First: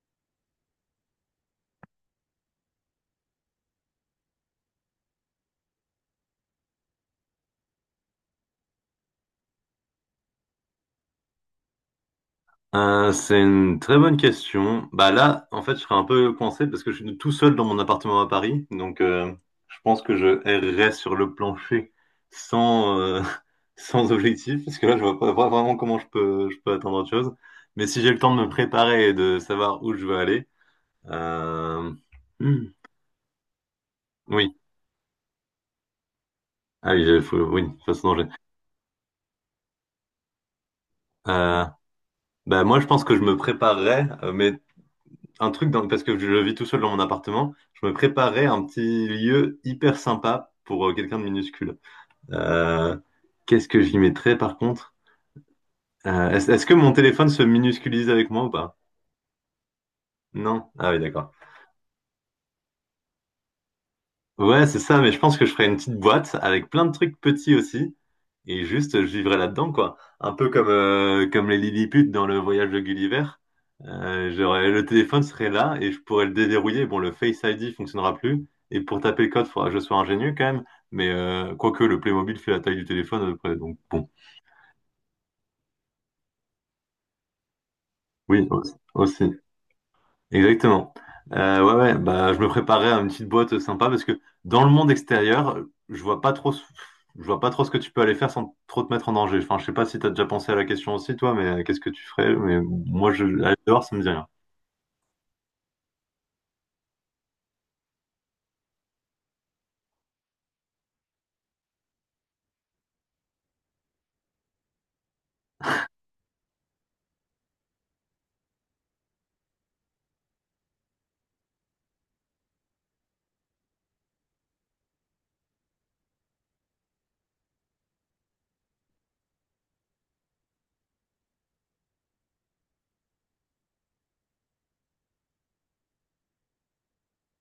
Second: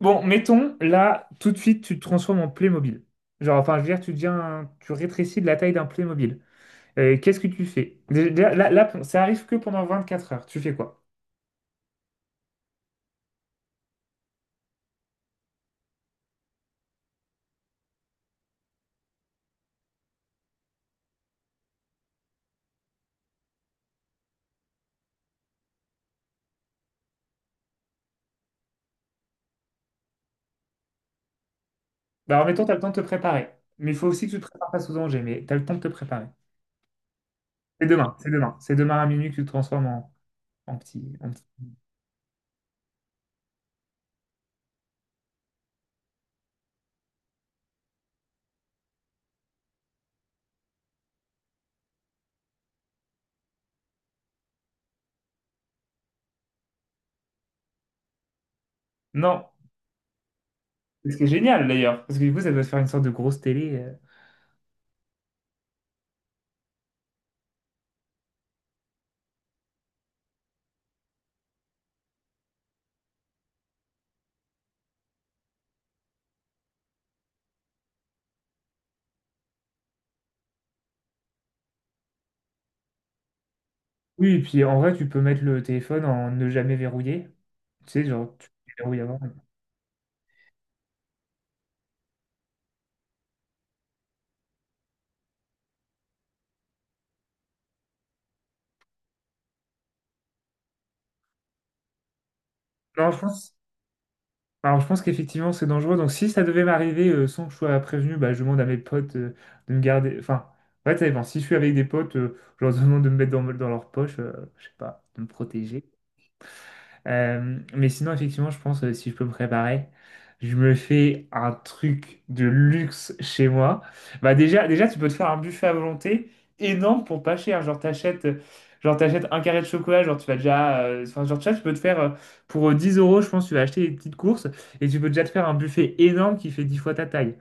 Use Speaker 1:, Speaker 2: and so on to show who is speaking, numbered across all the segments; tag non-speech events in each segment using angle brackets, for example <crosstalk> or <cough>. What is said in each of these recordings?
Speaker 1: Bon, mettons, là, tout de suite, tu te transformes en Playmobil. Genre, enfin, je veux dire, tu deviens, tu rétrécis de la taille d'un Playmobil. Qu'est-ce que tu fais? Déjà, là, ça arrive que pendant 24 heures. Tu fais quoi?
Speaker 2: C'est une très bonne question. Bah là, en fait, je serais un peu coincé parce que je suis tout seul dans mon appartement à Paris. Donc, je pense que je errerais sur le plancher sans, <laughs> sans objectif parce que là, je vois pas vraiment comment je peux attendre autre chose. Mais si j'ai le temps de me préparer et de savoir où je veux aller, euh,
Speaker 1: Bah, alors, mettons,
Speaker 2: hmm,
Speaker 1: tu as le temps de te préparer. Mais il faut aussi que tu te
Speaker 2: oui.
Speaker 1: prépares face au danger. Mais tu as le temps de te préparer.
Speaker 2: Ah oui, faut, oui,
Speaker 1: C'est
Speaker 2: faut se
Speaker 1: demain,
Speaker 2: danger.
Speaker 1: c'est demain. C'est demain à minuit que tu te transformes en, en petit.
Speaker 2: Euh, bah moi, je pense que je me préparerais, mais parce que je vis tout seul dans mon appartement. Je me préparais un petit lieu hyper sympa pour quelqu'un de minuscule. Euh, qu'est-ce que j'y mettrais par contre? Est-ce que mon téléphone se minusculise avec moi ou pas?
Speaker 1: Non.
Speaker 2: Non? Ah oui,
Speaker 1: Ce qui est
Speaker 2: d'accord.
Speaker 1: génial d'ailleurs, parce que du coup, ça doit se faire une sorte de grosse télé.
Speaker 2: Ouais, c'est ça, mais je pense que je ferais une petite boîte avec plein de trucs petits aussi, et juste je vivrais là-dedans, quoi. Un peu comme les Lilliput dans le voyage de Gulliver. Le téléphone serait là et je pourrais le déverrouiller. Bon, le Face ID fonctionnera plus, et pour taper le code, faudra que je sois ingénieux quand même, mais quoique le Playmobil fait la taille du téléphone à peu près, donc bon.
Speaker 1: Oui, et puis en vrai, tu peux mettre le téléphone en ne jamais verrouiller. Tu sais, genre,
Speaker 2: Oui,
Speaker 1: tu
Speaker 2: aussi.
Speaker 1: déverrouilles avant.
Speaker 2: Aussi. Exactement. Ouais, ouais, bah, je me préparais à une petite boîte sympa parce que dans le monde extérieur, je vois pas trop ce que tu peux aller faire sans trop te mettre en danger. Enfin, je sais pas si tu as déjà pensé à la question aussi, toi, mais qu'est-ce que tu ferais? Mais
Speaker 1: Non,
Speaker 2: moi,
Speaker 1: je pense.
Speaker 2: aller dehors, ça me dit rien.
Speaker 1: Alors, je pense qu'effectivement, c'est dangereux. Donc, si ça devait m'arriver sans que je sois prévenu, bah, je demande à mes potes de me garder. Enfin, en fait, ça dépend. Si je suis avec des potes, je leur <laughs> demande de me mettre dans leur poche, je sais pas, de me protéger. Mais sinon, effectivement, je pense, si je peux me préparer, je me fais un truc de luxe chez moi. Bah déjà, tu peux te faire un buffet à volonté énorme pour pas cher. Genre, t'achètes un carré de chocolat, genre, tu vas déjà Enfin, genre, tu vois, tu peux te faire pour 10 euros, je pense, tu vas acheter des petites courses et tu peux déjà te faire un buffet énorme qui fait 10 fois ta taille.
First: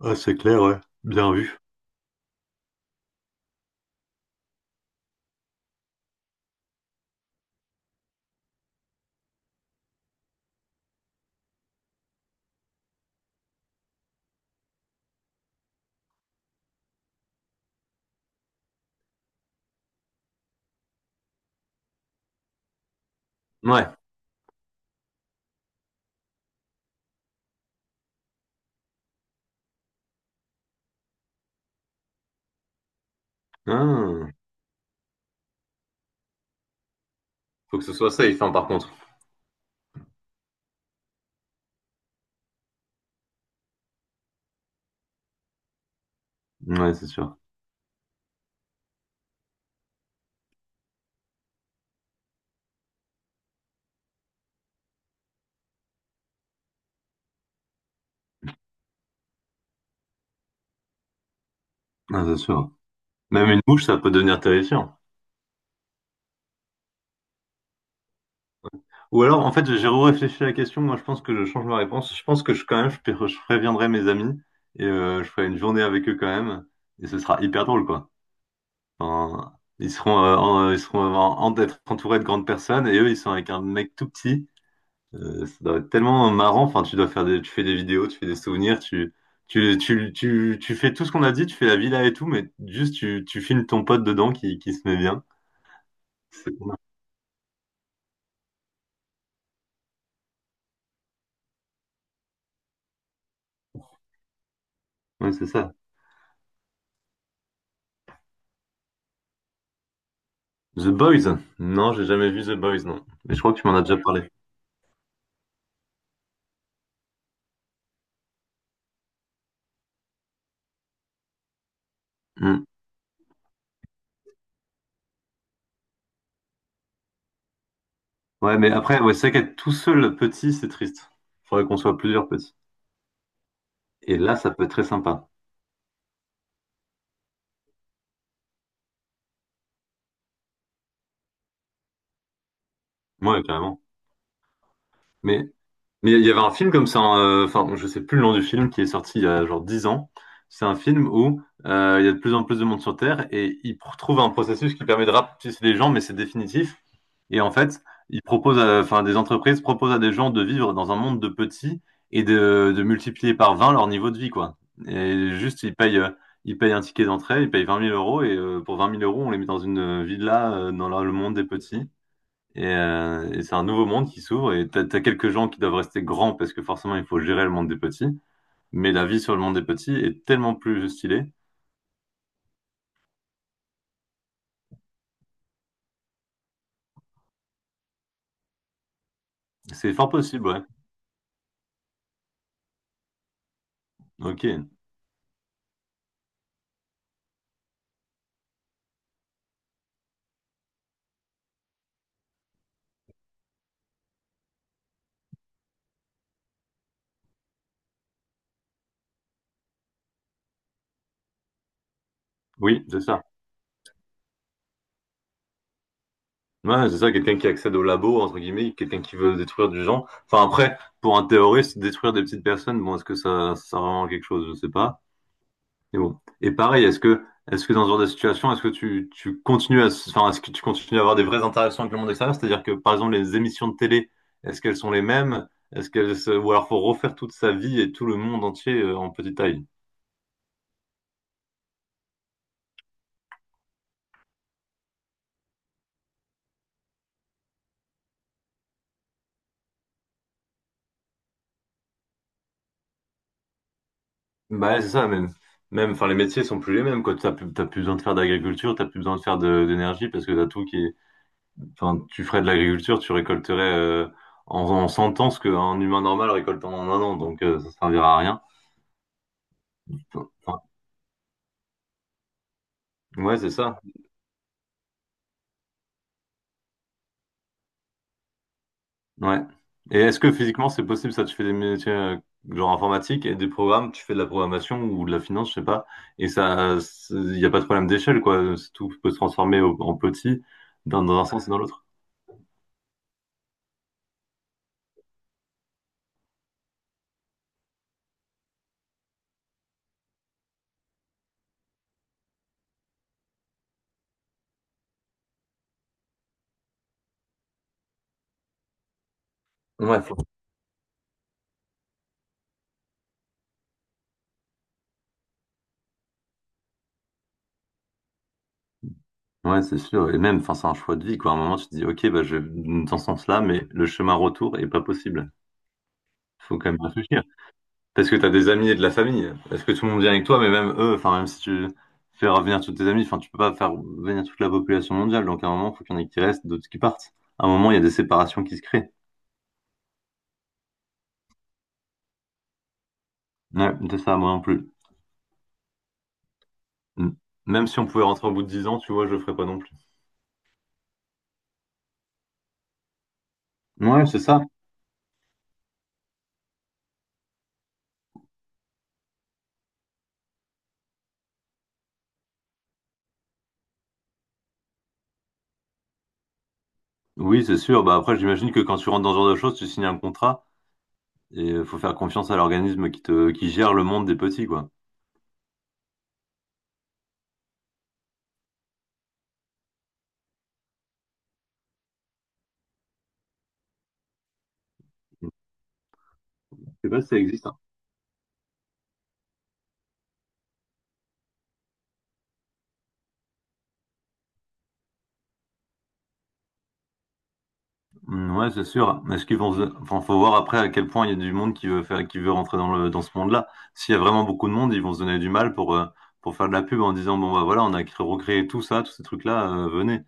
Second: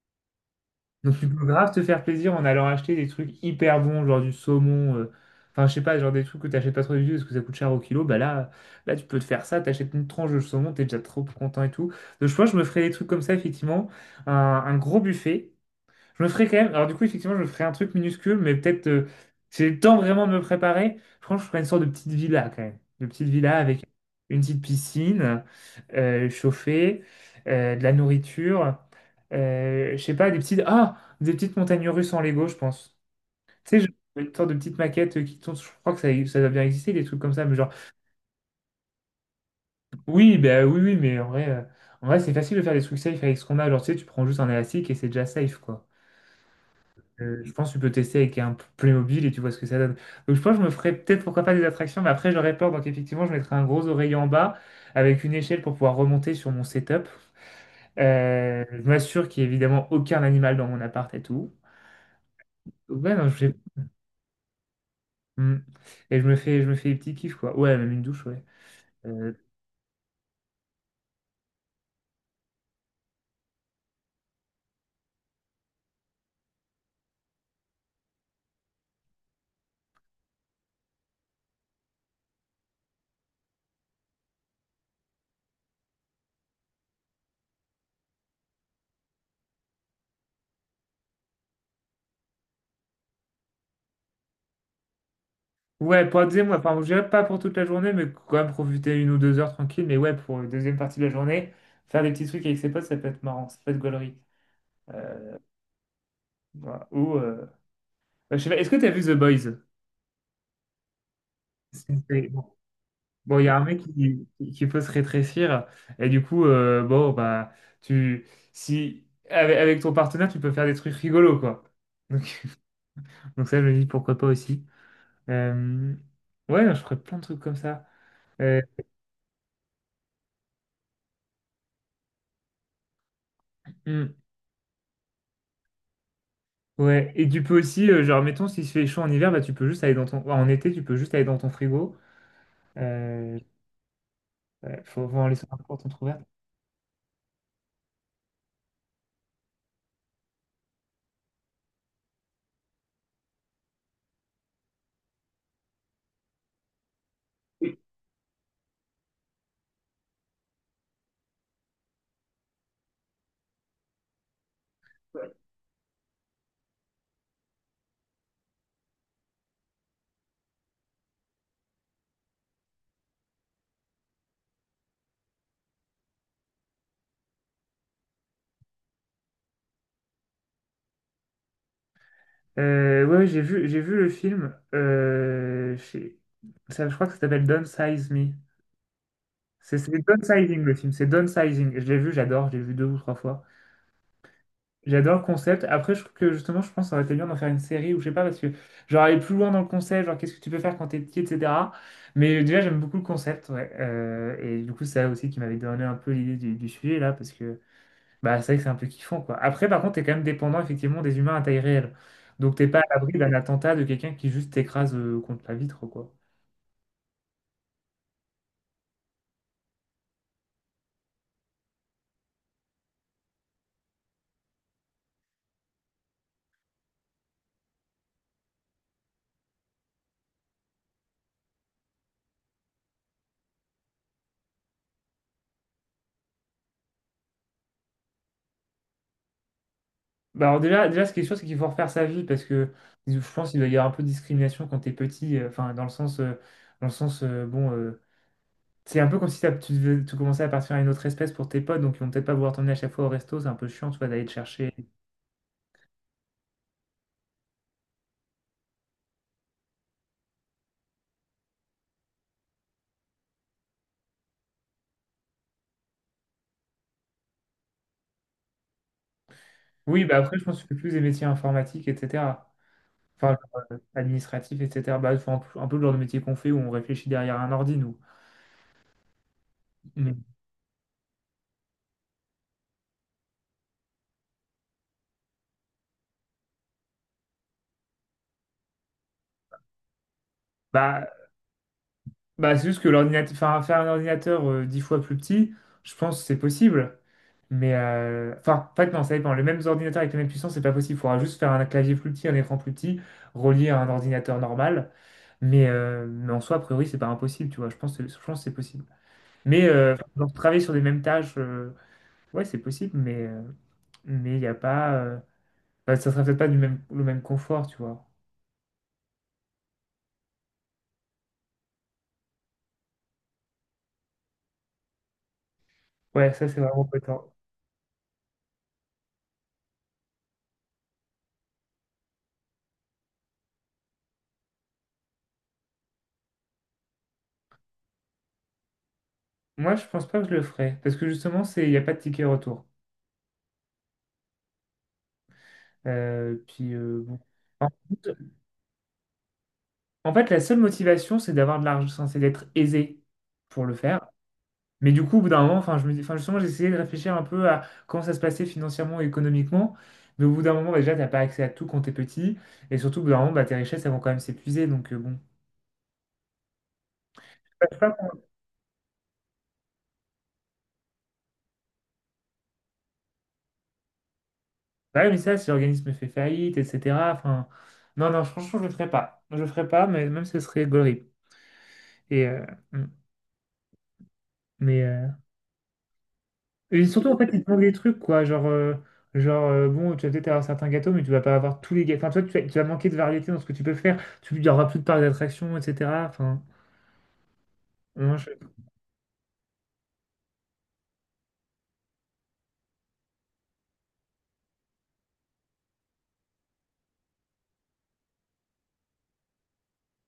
Speaker 2: Ah, c'est clair, ouais.
Speaker 1: Donc tu
Speaker 2: Bien
Speaker 1: peux
Speaker 2: vu.
Speaker 1: grave te faire plaisir en allant acheter des trucs hyper bons, genre du saumon, enfin je sais pas, genre des trucs que t'achètes pas trop du tout parce que ça coûte cher au kilo, bah là tu peux te faire ça, t'achètes une tranche de saumon, t'es déjà trop content et tout. Donc je pense que je me ferais des trucs comme ça, effectivement, un gros buffet. Je me ferai quand même. Alors, du coup, effectivement, je me ferai un truc minuscule, mais peut-être, si j'ai le temps vraiment de me préparer, je pense que je ferai une sorte de petite villa quand même. Une petite villa avec
Speaker 2: Ouais.
Speaker 1: une petite piscine, chauffée, de la nourriture. Je sais pas, des petites. Ah! Des petites montagnes russes en Lego, je pense. Tu sais,
Speaker 2: Ah,
Speaker 1: une sorte de petite maquette qui tourne. Je crois que ça doit bien exister, des trucs comme ça. Mais genre,
Speaker 2: faut que ce soit safe, hein, par contre.
Speaker 1: oui, bah oui, mais en vrai, c'est facile de faire des trucs safe avec ce qu'on a. Genre, tu sais, tu prends juste un élastique et c'est déjà safe, quoi.
Speaker 2: Ouais, c'est sûr.
Speaker 1: Je pense que tu peux tester avec un Playmobil et tu vois ce que ça donne. Donc je pense que je me ferais peut-être pourquoi pas des attractions, mais après j'aurais peur. Donc effectivement, je mettrais un gros oreiller en bas avec une échelle pour pouvoir remonter sur mon setup. Je m'assure qu'il n'y ait évidemment aucun animal dans mon appart et tout.
Speaker 2: Ah, c'est sûr.
Speaker 1: Ouais, non,
Speaker 2: Même une mouche, ça peut devenir terrifiant.
Speaker 1: Hmm. Et je me fais des petits kiffs, quoi. Ouais, même une douche, ouais.
Speaker 2: Ou
Speaker 1: Euh,
Speaker 2: alors, en fait, j'ai réfléchi à la question. Moi, je pense que je change ma réponse. Je pense que quand même, je préviendrai mes amis et je ferai une journée avec eux quand même. Et ce sera hyper drôle, quoi. Enfin, ils seront d'être entourés de grandes personnes et eux, ils sont avec un mec tout petit. Ça doit être tellement marrant. Enfin, tu fais des vidéos, tu fais des souvenirs, tu fais tout ce qu'on a dit, tu fais la villa et tout, mais juste tu filmes ton pote dedans qui se met bien.
Speaker 1: Ouais, pour la deuxième, ouais,
Speaker 2: C'est-
Speaker 1: enfin, je dirais pas pour toute la journée, mais quand même profiter une ou deux heures tranquille. Mais ouais, pour la deuxième partie de la journée, faire des petits trucs avec ses potes, ça peut être marrant, ça peut être gaulerie.
Speaker 2: Ouais,
Speaker 1: Euh,
Speaker 2: c'est ça.
Speaker 1: voilà. Ou, je sais pas, est-ce que t'as vu The Boys?
Speaker 2: The Boys? Non, j'ai jamais
Speaker 1: Bon,
Speaker 2: vu The Boys, non. Mais je
Speaker 1: il y
Speaker 2: crois
Speaker 1: a
Speaker 2: que
Speaker 1: un
Speaker 2: tu m'en
Speaker 1: mec
Speaker 2: as déjà, ouais, parlé.
Speaker 1: qui peut se rétrécir et du coup, bon, bah, tu, si, avec, avec ton partenaire, tu peux faire des trucs rigolos, quoi. Donc,
Speaker 2: Hmm.
Speaker 1: <laughs> donc ça, je me dis pourquoi pas aussi. Euh, ouais, je ferais plein de trucs comme ça.
Speaker 2: Ouais,
Speaker 1: Euh,
Speaker 2: mais après, ouais, c'est vrai qu'être tout seul petit, c'est triste. Faudrait qu'on soit plusieurs petits.
Speaker 1: hmm,
Speaker 2: Et là, ça peut être très sympa.
Speaker 1: ouais, et tu peux aussi, genre, mettons, s'il se fait chaud en hiver, bah, tu peux juste aller dans ton, enfin, en été, tu peux juste aller dans ton frigo. Euh,
Speaker 2: Ouais, carrément.
Speaker 1: ouais, faut en
Speaker 2: Mais
Speaker 1: laisser un porte
Speaker 2: Mais
Speaker 1: entrouverte.
Speaker 2: il y avait un film comme ça, hein, enfin, je sais plus le nom du film, qui est sorti il y a genre 10 ans. C'est un film où il y a de plus en plus de monde sur Terre et trouvent un processus qui permet de rapetisser les gens, mais c'est définitif. Et en fait, enfin, des entreprises proposent à des gens de vivre dans un monde de petits et de multiplier par 20 leur niveau de vie, quoi. Et juste, ils payent un ticket d'entrée, ils payent 20 000 € et pour vingt mille euros, on les met dans une villa dans le monde des petits. Et c'est un nouveau monde qui s'ouvre et t'as quelques gens qui doivent rester grands parce que forcément il faut gérer le monde des petits. Mais la vie sur le monde des petits est tellement plus stylée.
Speaker 1: Ouais, j'ai vu le film. Ça, je crois que ça s'appelle downsize Me. C'est
Speaker 2: C'est fort possible,
Speaker 1: Downsizing
Speaker 2: ouais.
Speaker 1: le film, c'est Downsizing. Je l'ai vu, j'adore, je l'ai vu 2 ou 3 fois.
Speaker 2: Ok.
Speaker 1: J'adore le concept. Après, je trouve que justement, je pense que ça aurait été bien d'en faire une série ou je sais pas, parce que genre aller plus loin dans le concept, genre qu'est-ce que tu peux faire quand t'es petit, etc. Mais déjà, j'aime beaucoup le concept, ouais. Et du coup, c'est ça aussi qui m'avait donné un peu l'idée du sujet là, parce que bah, c'est vrai que c'est un peu kiffant, quoi. Après, par contre, t'es quand même dépendant, effectivement, des humains à taille réelle. Donc, t'es pas
Speaker 2: Oui,
Speaker 1: à
Speaker 2: c'est
Speaker 1: l'abri
Speaker 2: ça.
Speaker 1: d'un attentat de quelqu'un qui juste t'écrase contre la vitre, quoi.
Speaker 2: Ouais, c'est ça, quelqu'un qui accède au labo, entre guillemets, quelqu'un qui veut détruire du genre. Enfin après, pour un terroriste, détruire des petites personnes, bon, est-ce que ça sert vraiment à quelque chose? Je sais pas. Et bon. Et pareil, est-ce que dans ce genre de situation, est-ce que tu continues à avoir des vraies interactions avec le monde extérieur? C'est-à-dire que, par exemple, les émissions de télé, est-ce qu'elles sont les mêmes? Ou alors faut refaire toute sa vie et tout le monde entier en petite taille?
Speaker 1: Bah, alors, déjà, ce qui est sûr, c'est qu'il faut refaire sa vie parce que je pense qu'il doit y avoir un peu de discrimination quand t'es petit. Enfin, dans le sens c'est un peu comme si tu commençais à partir à une autre espèce pour tes potes, donc ils vont peut-être pas vouloir t'emmener à chaque fois au resto. C'est un peu chiant, tu vois, d'aller te chercher.
Speaker 2: Bah, ouais, c'est ça, même. Même, enfin, les métiers sont plus les mêmes, quoi. T'as plus besoin de faire d'agriculture, t'as plus besoin de faire d'énergie parce que t'as tout qui est, enfin, tu ferais de l'agriculture, tu récolterais, en 100 ans ce qu'un humain normal récolte en un an, donc, ça servira à rien.
Speaker 1: Oui, bah,
Speaker 2: Enfin,
Speaker 1: après, je pense que tu fais plus des métiers informatiques, etc.
Speaker 2: ouais,
Speaker 1: Enfin,
Speaker 2: c'est ça.
Speaker 1: administratif, etc. Bah, c'est un peu le genre de métier qu'on fait où on réfléchit derrière un ordi, nous.
Speaker 2: Ouais. Et
Speaker 1: Mais,
Speaker 2: est-ce que physiquement c'est possible ça? Tu fais des métiers genre informatique et des programmes, tu fais de la programmation ou de la finance, je sais pas. Et ça, il n'y a pas de problème d'échelle, quoi. C'est Tout peut se transformer en petit dans,
Speaker 1: bah,
Speaker 2: dans un sens et dans l'autre.
Speaker 1: bah, c'est juste que l'ordinateur, enfin, faire un ordinateur dix fois plus petit, je pense que c'est possible. Enfin, en fait, non, ça dépend. Les mêmes ordinateurs avec la même puissance c'est pas possible. Il faudra juste faire un clavier plus petit, un écran plus petit, relié à un ordinateur normal. Mais en soi, a priori, c'est pas impossible, tu vois. Je pense que c'est possible. Mais
Speaker 2: Ouais,
Speaker 1: genre, travailler sur les mêmes tâches, ouais, c'est possible, mais il n'y a pas. Bah, ça sera peut-être pas du même, le même confort, tu vois.
Speaker 2: ouais, c'est sûr. Et même, enfin, c'est un choix de vie, quoi. À un moment, tu te dis, ok, bah, je vais dans ce sens-là, mais le chemin retour est pas possible.
Speaker 1: Ouais, ça,
Speaker 2: Faut
Speaker 1: c'est
Speaker 2: quand même
Speaker 1: vraiment
Speaker 2: réfléchir.
Speaker 1: pétant.
Speaker 2: Parce que t'as des amis et de la famille. Est-ce que tout le monde vient avec toi, mais même eux, enfin même si tu fais revenir tous tes amis, enfin tu peux pas faire venir toute la population mondiale. Donc à un moment, il faut qu'il y en ait qui restent, d'autres qui partent. À un moment, il y a des séparations qui se créent.
Speaker 1: Moi, je pense pas que je le ferais, parce que justement, c'est, il n'y a pas de ticket retour.
Speaker 2: Ouais, c'est ça, moi non plus.
Speaker 1: Puis,
Speaker 2: Mm.
Speaker 1: bon.
Speaker 2: Même
Speaker 1: En
Speaker 2: si on pouvait
Speaker 1: fait,
Speaker 2: rentrer au bout de 10 ans, tu vois, je le ferais pas non plus.
Speaker 1: En fait, la seule motivation, c'est d'avoir de l'argent, enfin, c'est d'être aisé pour le faire.
Speaker 2: Ouais, c'est ça.
Speaker 1: Mais du coup, au bout d'un moment, enfin, je me dis, enfin, justement, j'ai essayé de réfléchir un peu à comment ça se passait financièrement et économiquement. Mais au bout d'un moment, bah, déjà, t'as pas accès à tout quand t'es petit. Et surtout, au bout d'un moment, bah, tes richesses, elles vont quand même s'épuiser. Donc, bon.
Speaker 2: Oui, c'est sûr. Bah après, j'imagine que quand tu rentres dans ce genre de choses, tu signes un contrat et faut faire confiance à l'organisme qui gère le monde des petits, quoi.
Speaker 1: Ouais, mais ça, si l'organisme fait faillite, etc. Enfin, non, non, franchement, je le ferai pas. Je le ferai pas, mais même ce serait gaulerie. Et, euh, mm, mais, euh,
Speaker 2: Je
Speaker 1: et
Speaker 2: sais pas
Speaker 1: surtout,
Speaker 2: si
Speaker 1: en
Speaker 2: ça
Speaker 1: fait, ils te
Speaker 2: existe.
Speaker 1: demandent des trucs, quoi. Genre bon, tu vas peut-être avoir certains gâteaux, mais tu vas pas avoir tous les gâteaux. Enfin, toi, tu vas manquer de variété dans ce que tu peux faire. Il y aura plus de parcs d'attractions, etc. Enfin, moi,
Speaker 2: Mm,
Speaker 1: je-
Speaker 2: ouais, c'est sûr. Est-ce qu'ils vont, enfin, faut voir après à quel point il y a du monde qui veut faire, qui veut rentrer dans le, dans ce monde-là. S'il y a vraiment beaucoup de monde, ils vont se donner du mal pour faire de la pub en disant, bon, bah voilà, on a recréé tout ça, tous ces trucs-là, venez.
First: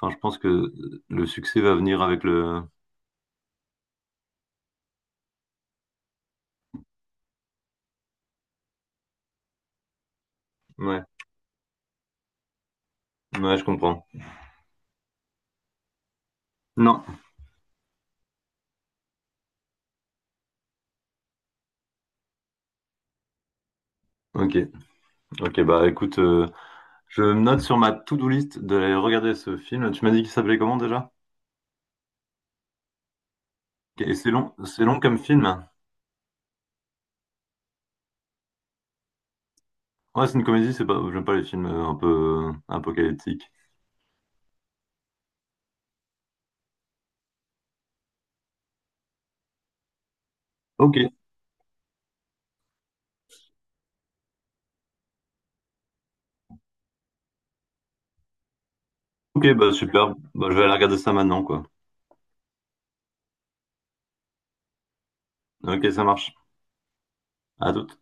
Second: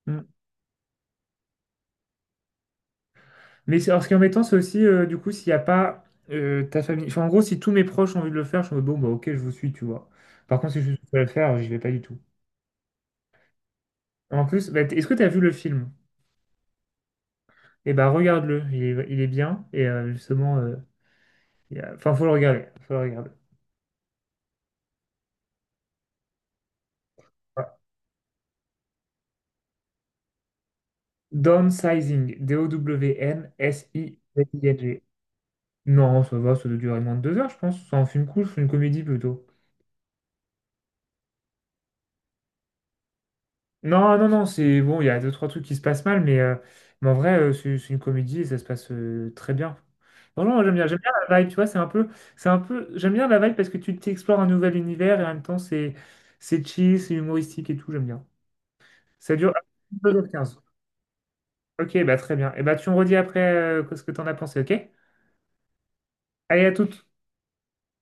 Speaker 2: Enfin, je
Speaker 1: mm.
Speaker 2: pense que le succès va venir avec le,
Speaker 1: Mais alors, ce qui est embêtant, c'est aussi, du coup, s'il n'y a pas ta famille. Enfin, en gros, si tous mes proches ont envie de le faire, je suis en mode, bon, bah, ok, je vous suis, tu vois. Par contre, si je suis
Speaker 2: ouais,
Speaker 1: seul à le faire, j'y vais pas du tout.
Speaker 2: ouais, je comprends.
Speaker 1: En plus, bah, est-ce que tu as vu le film?
Speaker 2: Non.
Speaker 1: Et ben, regarde-le, il est bien. Et justement, il y a- Enfin, faut le regarder. Faut le regarder.
Speaker 2: Ok. Ok, bah, écoute, je me note
Speaker 1: Voilà.
Speaker 2: sur ma to-do list d'aller regarder ce film. Tu m'as dit qu'il s'appelait comment déjà?
Speaker 1: Downsizing,
Speaker 2: Ok, et c'est long
Speaker 1: Downsizing.
Speaker 2: comme film.
Speaker 1: Non, ça va, ça doit durer moins de 2 heures, je pense. C'est un film cool, c'est une comédie plutôt.
Speaker 2: Ouais, c'est une comédie, c'est pas, j'aime pas les films un peu apocalyptiques.
Speaker 1: Non, non, non, c'est bon, il y a deux, trois trucs qui se passent mal, mais en vrai, c'est une comédie et ça se passe très bien. Non, non,
Speaker 2: Ok.
Speaker 1: j'aime bien la vibe, tu vois, c'est un peu, j'aime bien la vibe parce que tu t'explores un nouvel univers et en même temps, c'est chill, c'est humoristique et tout, j'aime bien. Ça
Speaker 2: Ok,
Speaker 1: dure
Speaker 2: bah super.
Speaker 1: deux heures
Speaker 2: Bah, je
Speaker 1: quinze.
Speaker 2: vais aller regarder ça maintenant, quoi.
Speaker 1: Ok, bah très bien. Et bah tu me redis après ce que t'en as pensé, ok?
Speaker 2: Ok, ça marche.
Speaker 1: Allez, à toutes.
Speaker 2: À toute.